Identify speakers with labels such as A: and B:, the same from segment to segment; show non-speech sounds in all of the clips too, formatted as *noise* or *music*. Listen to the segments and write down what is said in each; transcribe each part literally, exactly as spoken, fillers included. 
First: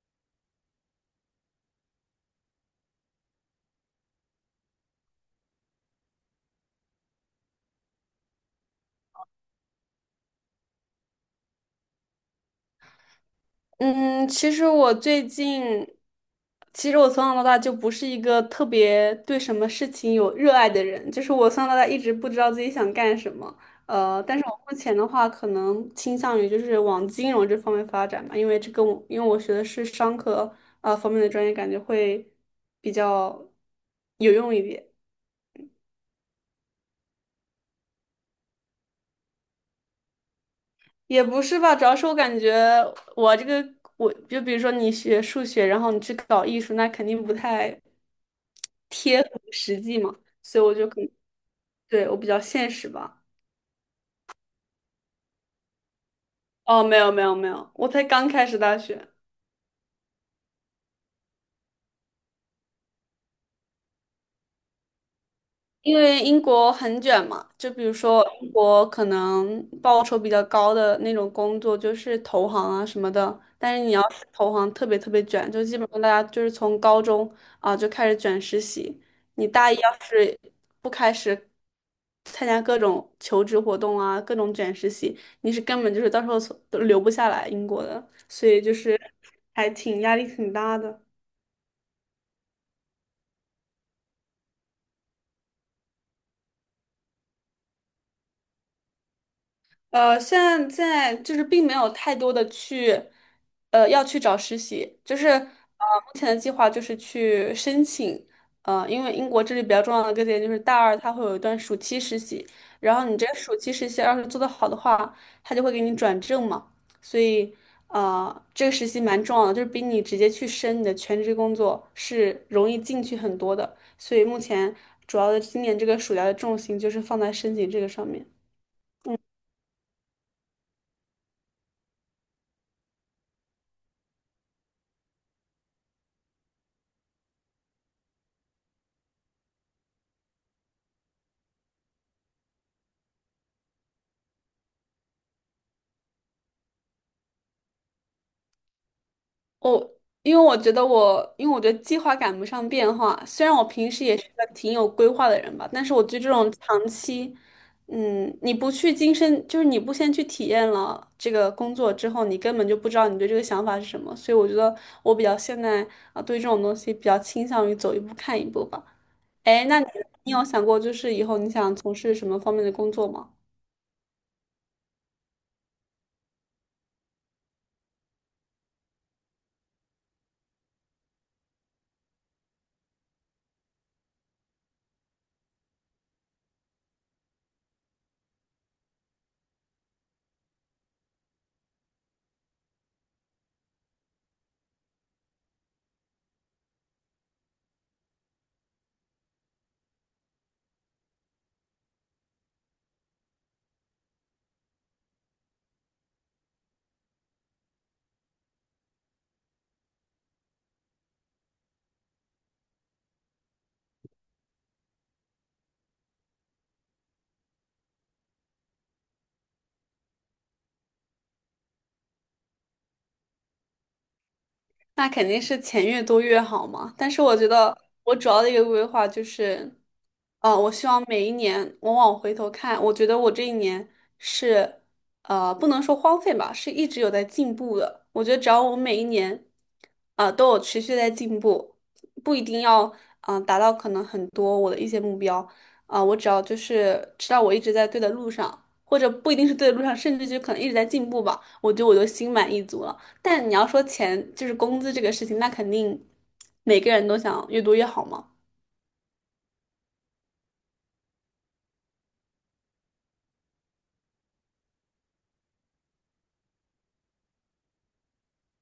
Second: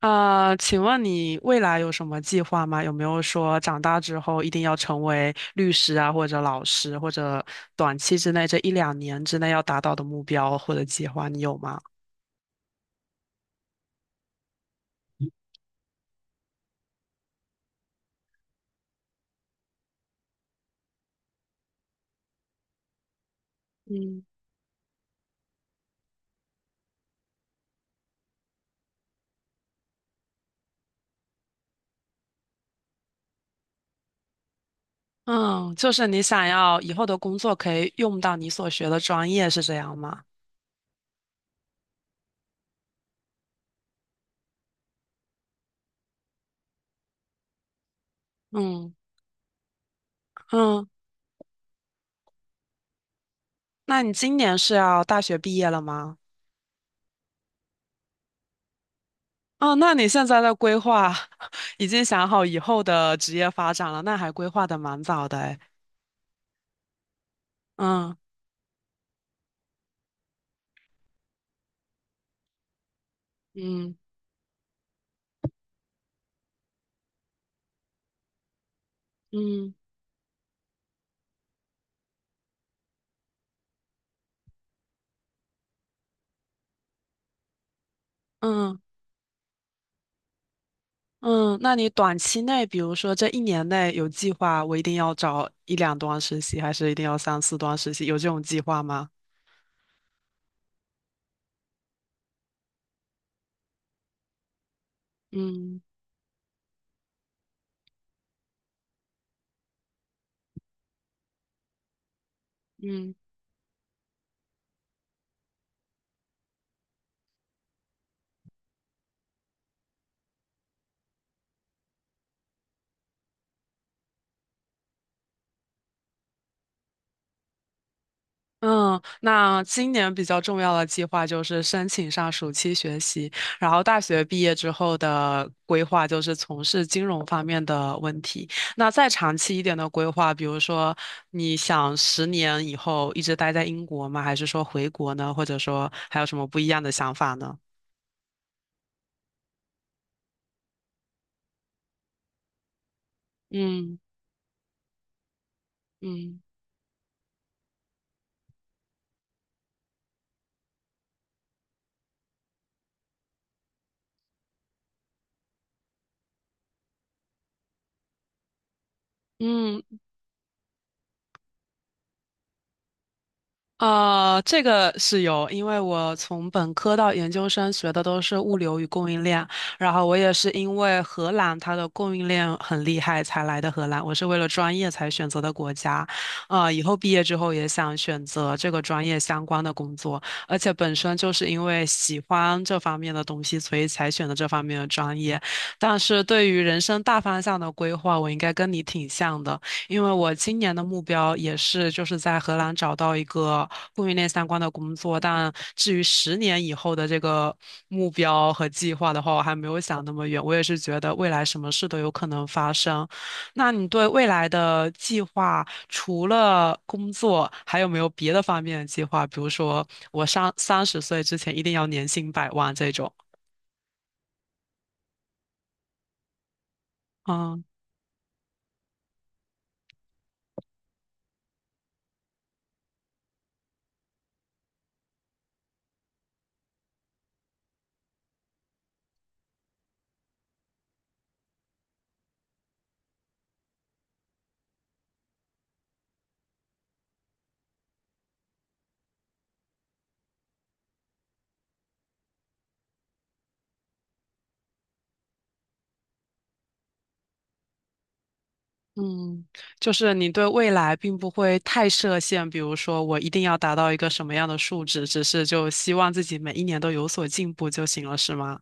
A: 啊，请问你未来有什么计划吗？有没有说长大之后一定要成为律师啊，或者老师，或者短期之内这一两年之内要达到的目标或者计划，你有吗？
B: 嗯，其实我最近，其实我从小到大就不是一个特别对什么事情有热爱的人，就是我从小到大一直不知道自己想干什么。
A: 嗯，
B: 呃，但是我目前的话，可能倾向于就是往金融这方面发展吧，因为这跟我因为我学的是商科啊、呃方面的专业，感觉会比较有用一点。
A: 嗯，就是你想要以后的工作可以用到你所学的专业，是这样吗？
B: 也不是吧，主要是我感觉我这个，我就比如说你学数学，然后你去搞艺术，那肯定不太
A: 嗯
B: 贴合实际嘛，所以我
A: 嗯，
B: 就可能，对，我比较现实吧。
A: 那你今年是要大学毕业了吗？
B: 哦，没有没有没有，我才刚开始大学。
A: 哦，那你现在的规划 *laughs* 已经想好以后的职业发展了，那还规划的蛮早的诶。
B: 因为英国很卷嘛，就比如
A: 嗯
B: 说英国可能报酬比较高的那种工作就是投行啊什么的，但是你
A: 嗯
B: 要是投行特别特别卷，就基本上大家就是从高中啊就开始卷实习，你大
A: 嗯。
B: 一要是不开始参加各种求职活动啊，各种卷实习，你是根本就是到时候从都留不下来英国的，所以就
A: 嗯
B: 是还挺压力挺大的。
A: 嗯，那你短期内，比如说这一年内有计划，我一定要找一两段实习，还是一定要三四段实习？有这种计划吗？
B: 呃，现在就是并没有太多的去，呃，要去找实习，就是呃，
A: 嗯
B: 目前的计划就是去申请，呃，因为英国这里比较重要的一个点就是大二它会有一段暑期实习，然后
A: 嗯
B: 你这个暑期实习要是做的好的话，他就会给你转正嘛，所以呃，这个实习蛮重要的，就是比你直接去申你的全职工作是容易进去很多的，所以目前主要的今年这个暑假的重心就是放在申请这个上面。
A: 嗯，那今年比较重要的计划就是申请上暑期学习，然后大学毕业之后的规划就是从事金融方面的问题。那再长期一点的规划，比如说你想十年以后一直待在英国吗？还是说回国呢？或者说还有什么不一样的想法呢？
B: 我因为我觉得我，因为我觉得计划赶不上变化。虽然我平
A: 嗯。
B: 时也是个挺有规划的人吧，但是我对这
A: 嗯
B: 种长期，嗯，你不去亲身，就是你不先去体验了这个工作之后，你根本就不知道你对这个想法是什么。所以我觉得我比较现在啊，对这种东西比较倾向于走一步看一步吧。哎，那
A: 嗯，
B: 你你有想过就是以后你想从事什么方面的工作吗？
A: 啊，这个是有，因为我从本科到研究生学的都是物流与供应链，然后我也是因为荷兰它的供应链很厉害才来的荷兰，我是为了专业才选择的国家，啊、以后毕业之后也想选择这个专业相关的工作，而且本身就是因为喜欢这方面的东西，所以才选的这方面的专业。但是对于人生大方向的规划，我应该跟你挺像的。因为我今年的目标也是就是在荷兰找到一个供应链相关的工作，但至于十年以后的这个目标和计划的话，我还没有想那么远。我也是觉得未来什么事都有可能发生。那你对未来的计划，除了工作，还有没有别的方面的计划？比如说，我上三十岁之前一定要年薪百万这种。
B: 那肯定是钱越多越好嘛。但是我觉
A: 嗯
B: 得我主要的一个规划就是，呃，我希望每一年我往回头看，我觉得我这一年是，呃，不能说荒废吧，是一直有在进步的。我觉得只要我每一年，啊，都有持续在进步，不一定要，嗯、达到可能很多我的一些目标，啊、我只要就是知道我一直在对的路上，或者不一定是对的路上，甚至就可能一直在进步吧，我觉得我就心满意足了。但你要说钱，就是工资这个事情，那肯定每个人都想越多越好嘛。
A: 嗯，就是你对未来并不会太设限，比如说我一定要达到一个什么样的数值，只是就希望自己每一年都有所进步就行了，是吗？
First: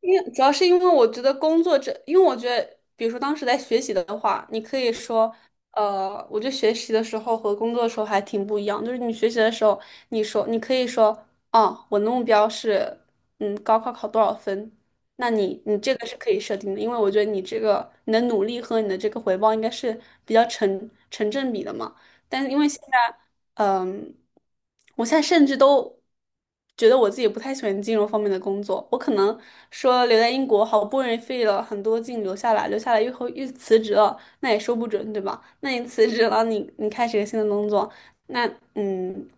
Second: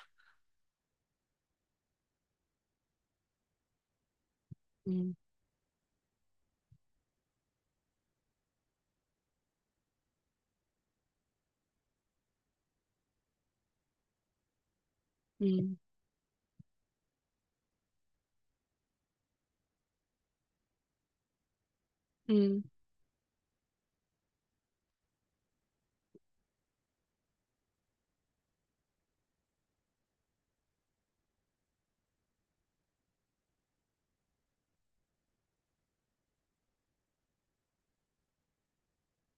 B: 因为主要是因为我觉得工作这，因为我觉得，比如说当时在学习的话，你可以
A: 嗯
B: 说，呃，我觉得学习的时候和工作的时候还挺不一样。就是你学习的时候，你说你可以说，哦，我的目标是，嗯，高考考多少分？那你
A: 嗯
B: 你这个是可以设定的，因为我觉得你这个你的努力和你的这个回报应该是比较成成正比的嘛。但是因
A: 嗯
B: 为现在。嗯，我现在甚至都觉得我自己不太喜欢金融方面的工作。我可能说留在英国，好不容易费了很多劲留下来，留下来又后又辞职了，那也说不准，对吧？那你辞职了，你你开始一个新的工作，那嗯，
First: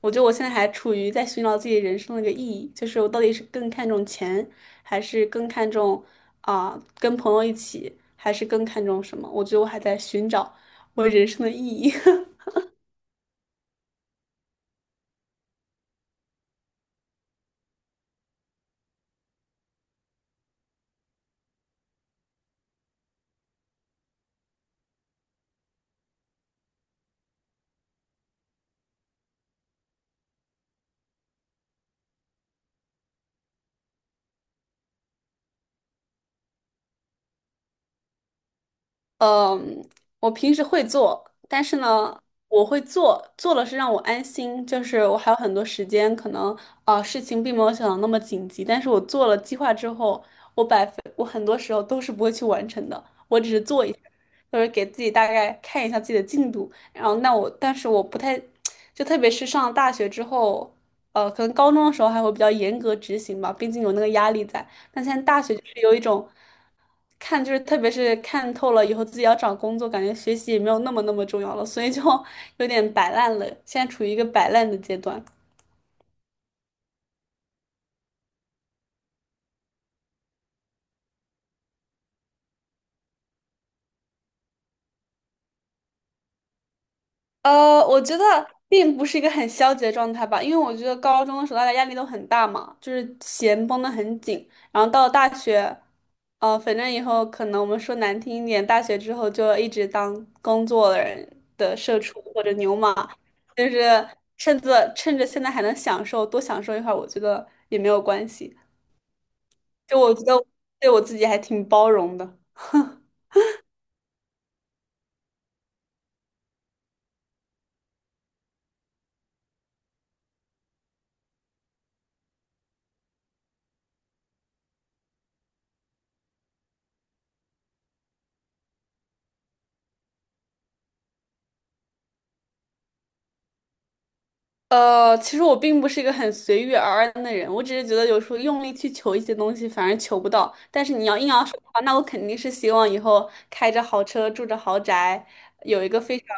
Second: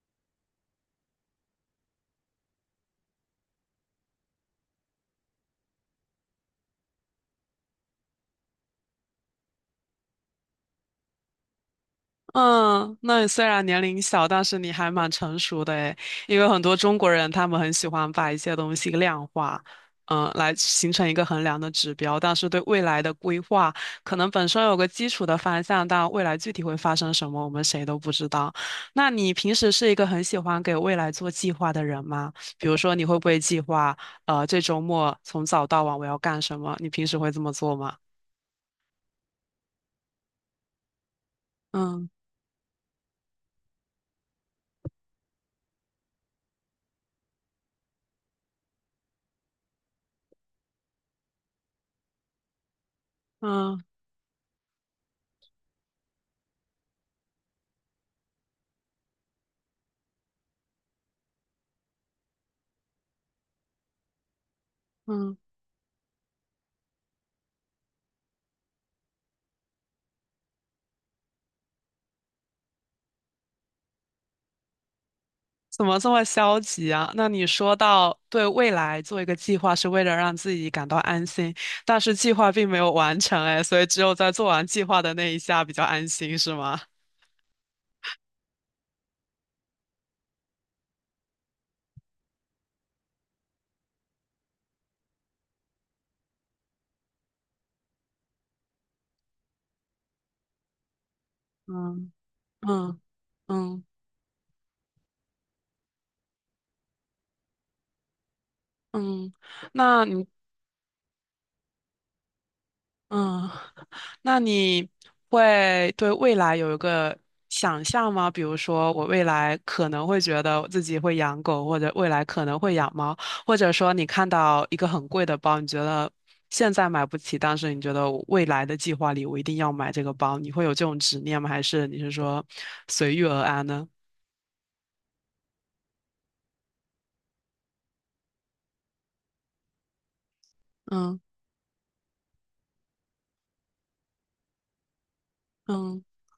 B: 我觉得我现在还处于在寻找自己人生的一个意义，就是我到底是更看重钱，还是更看重啊、跟朋友一起，还是更看重什么？我觉得我还在寻找我人生的意义。
A: 嗯，那你虽然年龄小，但是你还蛮成熟的诶，因为很多中国人他们很喜欢把一些东西量化，嗯，来形成一个衡量的指标，但是对未来的规划，可能本身有个基础的方向，但未来具体会发生什么，我们谁都不知道。那你平时是一个很喜欢给未来做计划的人吗？比如说，你会不会计划，呃，这周末从早到晚我要干什么？你平时会这么做吗？
B: 嗯，我平时会做，但是
A: 嗯
B: 呢，我会做，做了是让我安心，就是我还有很多时间，可能啊事情并没有想的那么紧急，但是我做了计划之后，我百分我很多时候都是不会去完成的，我只是
A: 嗯
B: 做一下，就是给自己大概看一下自己的进度，然后那我，但是我不太，*tsk* 就特别是上了大学之后，呃，可能高中的时候还会比较严格执行吧，毕竟有那个压力在，但现在
A: 嗯。
B: 大学就是有一种。看就是特别是看透了以后，自己要找工作，感觉学习也没有那么那么重要了，所以就 *laughs* 有点摆烂了，现在处于一个摆烂的阶段。
A: 怎么这么消极啊？那你说到对未来做一个计划是为了让自己感到安心，但是计划并没有完成，哎，所以只有在做完计划的那一下比较安心，是吗？
B: 呃，我觉得 *laughs* 并不是一个很消极的状态吧，因为我觉得高中的时候大家压力都很大嘛，就是弦绷得很紧，然后到了大学，呃，反正以后可能我们说难听一点，大学之后就一直当工作的人的社
A: 嗯
B: 畜或者牛马，
A: 嗯
B: 就
A: 嗯
B: 是趁着趁着现在还能享受，多享受一会儿，我觉得也没有关系。
A: 嗯，
B: 就
A: 那
B: 我觉
A: 你
B: 得对我自己还挺包容的。
A: 嗯，*laughs* 那你会对未来有一个想象吗？比如说，我未来可能会觉得我自己会养狗，或者未来可能会养猫，或者说你看到一个很贵的包，你觉得现在买不起，但是你觉得我未来的计划里我一定要买这个包，你会有这种执念吗？还是你是说随遇而安呢？
B: 呃，其实我并不是一个很随遇而安的人，我只是觉得有时候用力去求一些东西，反而求不到。但是你要
A: 嗯
B: 硬要说的话，那我肯定是希望以后开着豪车，住着豪宅，有一个
A: 嗯
B: 非常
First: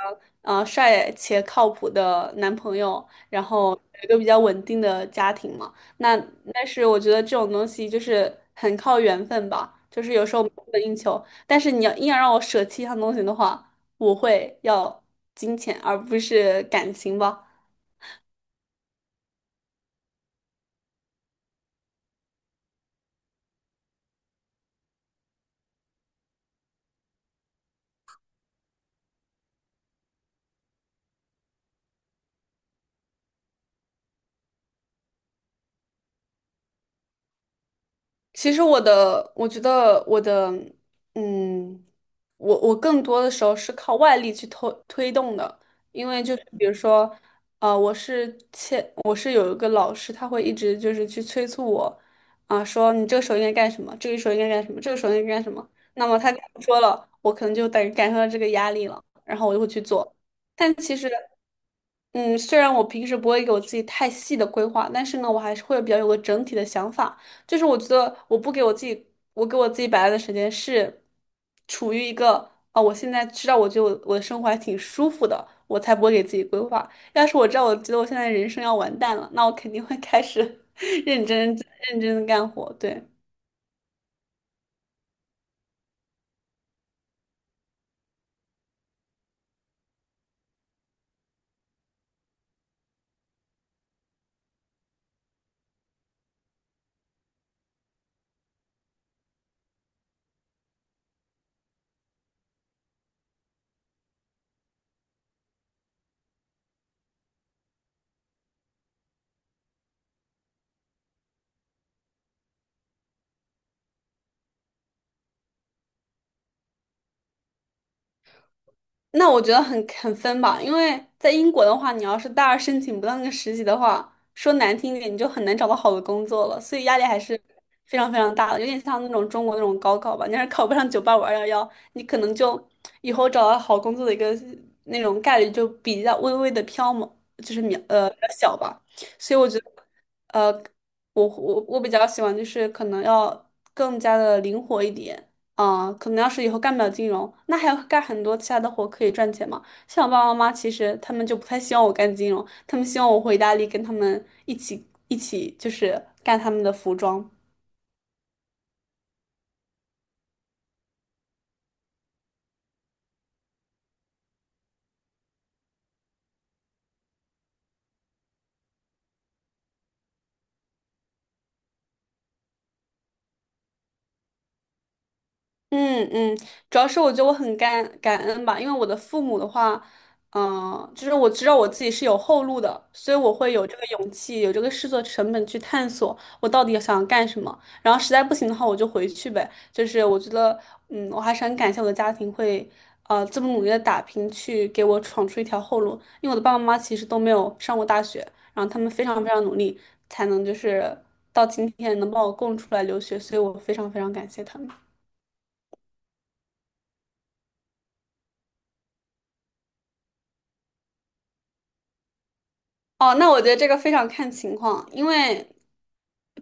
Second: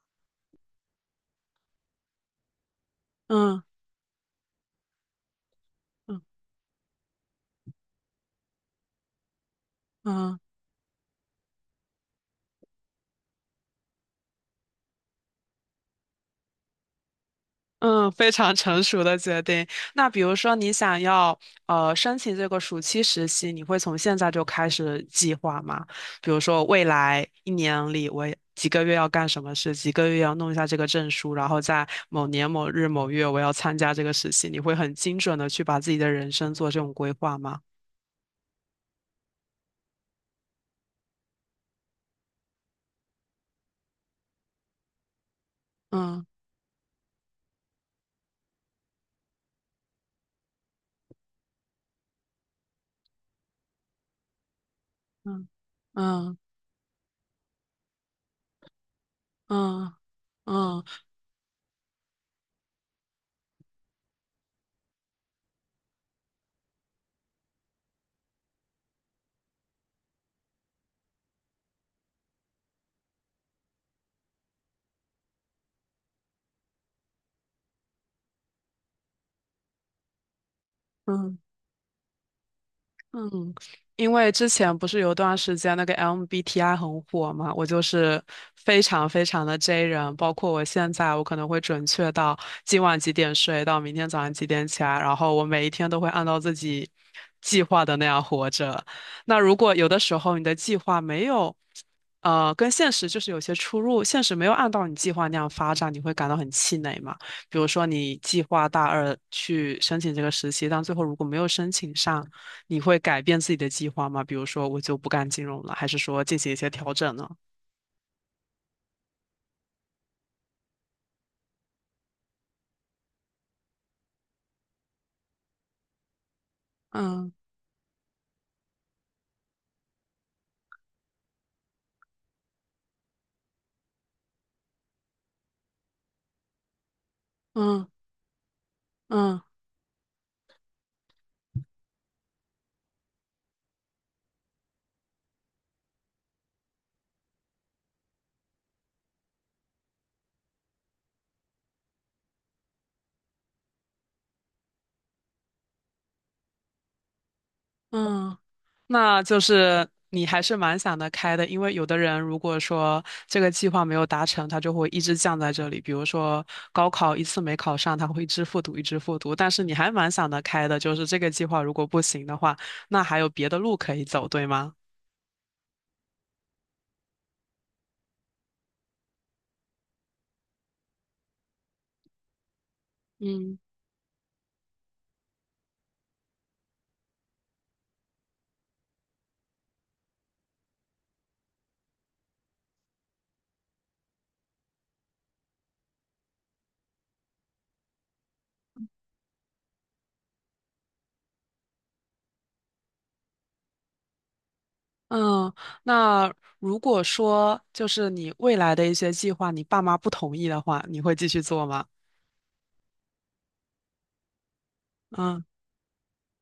B: 呃帅且靠谱的男朋友，然
A: 嗯
B: 后有一个比较稳定的家庭嘛。
A: 嗯
B: 那
A: 嗯。
B: 但是我觉得这种东西就是很靠缘分吧，就是有时
A: 嗯
B: 候不能硬求。但是你要硬要让我舍弃一项东西的话，我会要金钱而不是感情吧。
A: 嗯，非常成熟的决定。那比如说，你想要呃申请这个暑期实习，你会从现在就开始计划吗？比如说，未来一年里，我几个月要干什么事，几个月要弄一下这个证书，然后在某年某日某月我要参加这个实习，你会很精准的去把自己的人生做这种规划吗？
B: 其实我的，我觉得我的，嗯，我我更多的时候是靠外力去推推动的，因为
A: 嗯
B: 就是比如说，啊，我是欠，我是有一个老师，他会一直就是去催促我，啊、说你这个时候应该干什么，这个时候应该干什么，这个时候应该干
A: 嗯
B: 什么。那么他
A: 嗯
B: 跟我说了，我可能就感感受到这个压力了，然后我就会去
A: 嗯
B: 做。但
A: 嗯
B: 其实，嗯，虽然我平时不会给我自己太细的规划，但是呢，我还是会比较有个整体的想法。就是我觉得我不给我自己，我给我自己摆烂的时间是处于一个啊，我现在知道我觉得我我的生活还挺舒服的，我才不会给自己规划。要是我知道我觉得我现在人生要完蛋了，那我肯定会开始 *laughs* 认
A: 嗯。
B: 真认真的干活，对。
A: 嗯，因为之前不是有段时间那个 M B T I 很火嘛，我就是非常非常的 J 人，包括我现在，我可能会准确到今晚几点睡，到明天早上几点起来，然后我每一天都会按照自己计划的那样活着。那如果有的时候你的计划没有，呃，跟现实就是有些出入，现实没有按照你计划那样发展，你会感到很气馁嘛？比如说你计划大二去申请这个实习，但最后如果没有申请上。你会改变自己的计划吗？比如说，我就不干金融了，还是说进行一些调整呢？
B: 那我觉得很很分吧，因为在英国的话，你要是大二申请不到那个实习的话，说难听一点，你就很难找到好的工作了，所以压力还
A: 嗯
B: 是非常非常大的，有点像那种中国那种高考吧。你要是考不上九八五二幺幺，你可能就以后找到好工作的一个那种概率就比较微微的飘嘛，就是渺
A: 嗯
B: 呃比较小吧。所
A: 嗯
B: 以我觉得，呃，我我我比较喜欢就是可能要更加的灵活一点。嗯，可能要是以后干不了金融，那还要干很多其他的活可以赚钱嘛。像我爸爸妈妈，其实他们就不太希望我干金融，他们希望我回意大利跟他们一起一起，就是干他们的服装。
A: 嗯，那就是你还是蛮想得开的，因为有的人如果说这个计划没有达成，他就会一直降在这里。比如说高考一次没考上，他会一直复读，一直复读。但是你还蛮想得开的，就是这个计划如果不行的话，那还有别的路可以走，对吗？
B: 嗯嗯，主要是我觉得我很感感恩吧，因为我的父母的话，嗯、就是我知道我自己是有后路的，所以我会
A: 嗯。
B: 有这个勇气，有这个试错成本去探索我到底想干什么。然后实在不行的话，我就回去呗。就是我觉得，嗯，我还是很感谢我的家庭会，呃，这么努力的打拼去给我闯出一条后路。因为我的爸爸妈妈其实都没有上过大学，然后他们非常非常努力，才能就是到今天能把我供出来留学，所以我非常非常感谢他们。
A: 嗯，那如果说就是你未来的一些计划，你爸妈不同意的话，你会继续做吗？
B: 哦，那我觉得这个非常看情况，因
A: 嗯
B: 为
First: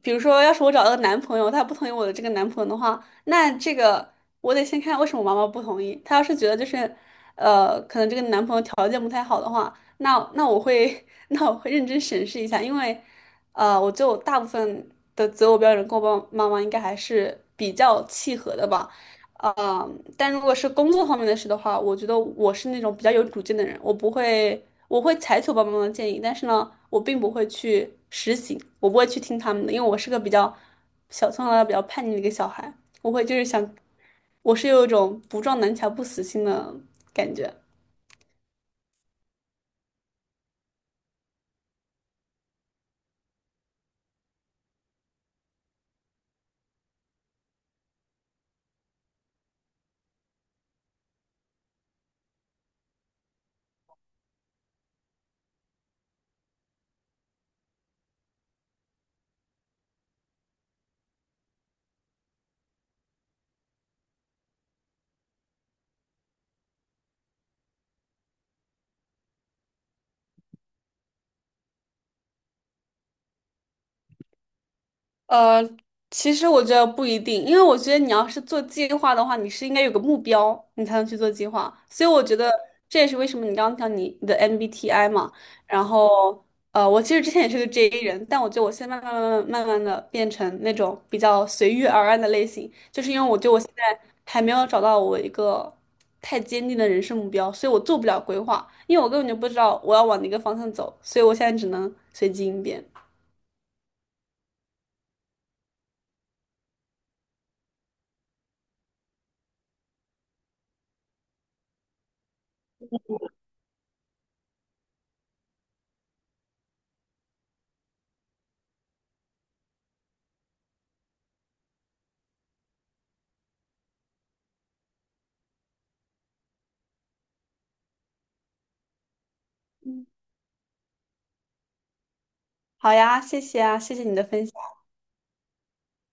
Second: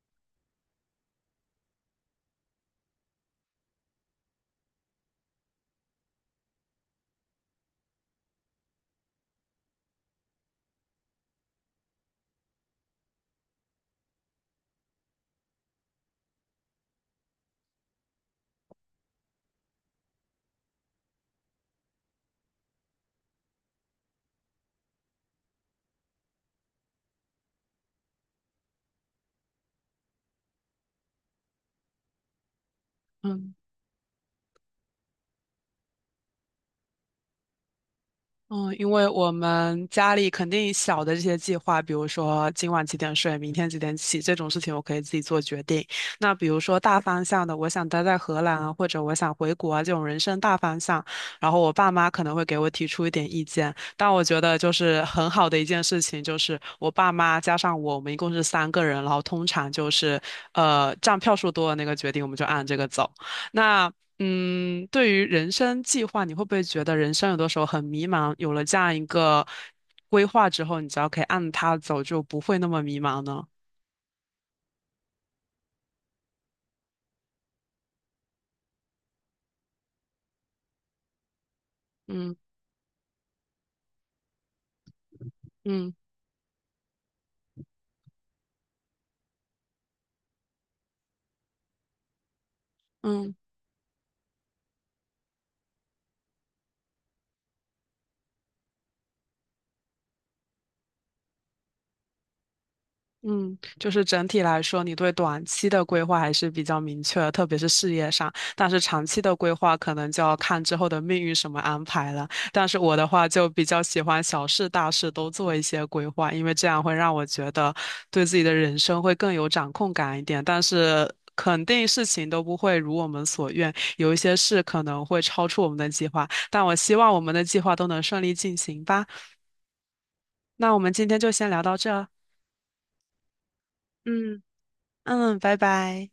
B: 比如说，要是我找到个男朋友，他不同意我的这个男朋友的话，那这个我得先看为什么我妈妈不同意。她要是觉得就是，呃，可能这个男朋友条件不太好的话，那那我会 *laughs* 那我会认真审视一下，因为，呃，我就大部分的择偶标准跟我爸妈妈应该还是比较契合的吧。呃，但如果是工作方面的事的话，我觉得我是那种比较有主见的人，我不会，我会采取我爸爸妈妈的建议，但是呢，我并不会去实行，我不会去听他们的，因为我是个比较小，从小到大比较叛逆的一个小孩，我会就是
A: 嗯。
B: 想，我是有一种不撞南墙不死心的感觉。
A: 嗯，因为我们家里肯定小的这些计划，比如说今晚几点睡，明天几点起这种事情，我可以自己做决定。那比如说大方向的，我想待在荷兰啊，或者我想回国啊，这种人生大方向，然后我爸妈可能会给我提出一点意见。但我觉得就是很好的一件事情，就是我爸妈加上我，我们一共是三个人，然后通常就是呃占票数多的那个决定，我们就按这个走。那嗯，对于人生计划，你会不会觉得人生有的时候很迷茫？有了这样一个规划之后，你只要可以按它走，就不会那么迷茫呢？
B: 呃，其实我觉得不一定，因为我觉得你要是做计划的话，你是应该有个目标，你才能去做计划。所以我觉
A: 嗯
B: 得这也是为什么你刚刚讲你你的 M B T I 嘛，然
A: 嗯
B: 后呃，我其实之前也是个 J 人，但我觉得我现在慢慢慢慢慢的变成那种比较随遇而安的类型，就是因为
A: 嗯。
B: 我觉得我现在还没有找到我一个太坚定的人生目标，所以我做不了规划，因为我根本就不知道我要往哪个方向走，所以我现在只能随机应变。
A: 嗯，就是整体来说，你对短期的规划还是比较明确的，特别是事业上。但是长期的规划可能就要看之后的命运什么安排了。但是我的话就比较喜欢小事大事都做一些规划，因为这样会让我觉得对自己的人生会更有掌控感一点。但是肯定事情都不会如我们所愿，有一些事可能会超出我们的计划。但我希望我们的计划都能顺利进行吧。那我们今天就先聊到这儿。
B: 好呀，谢谢啊，谢谢你的
A: 嗯
B: 分享。
A: 嗯，拜拜。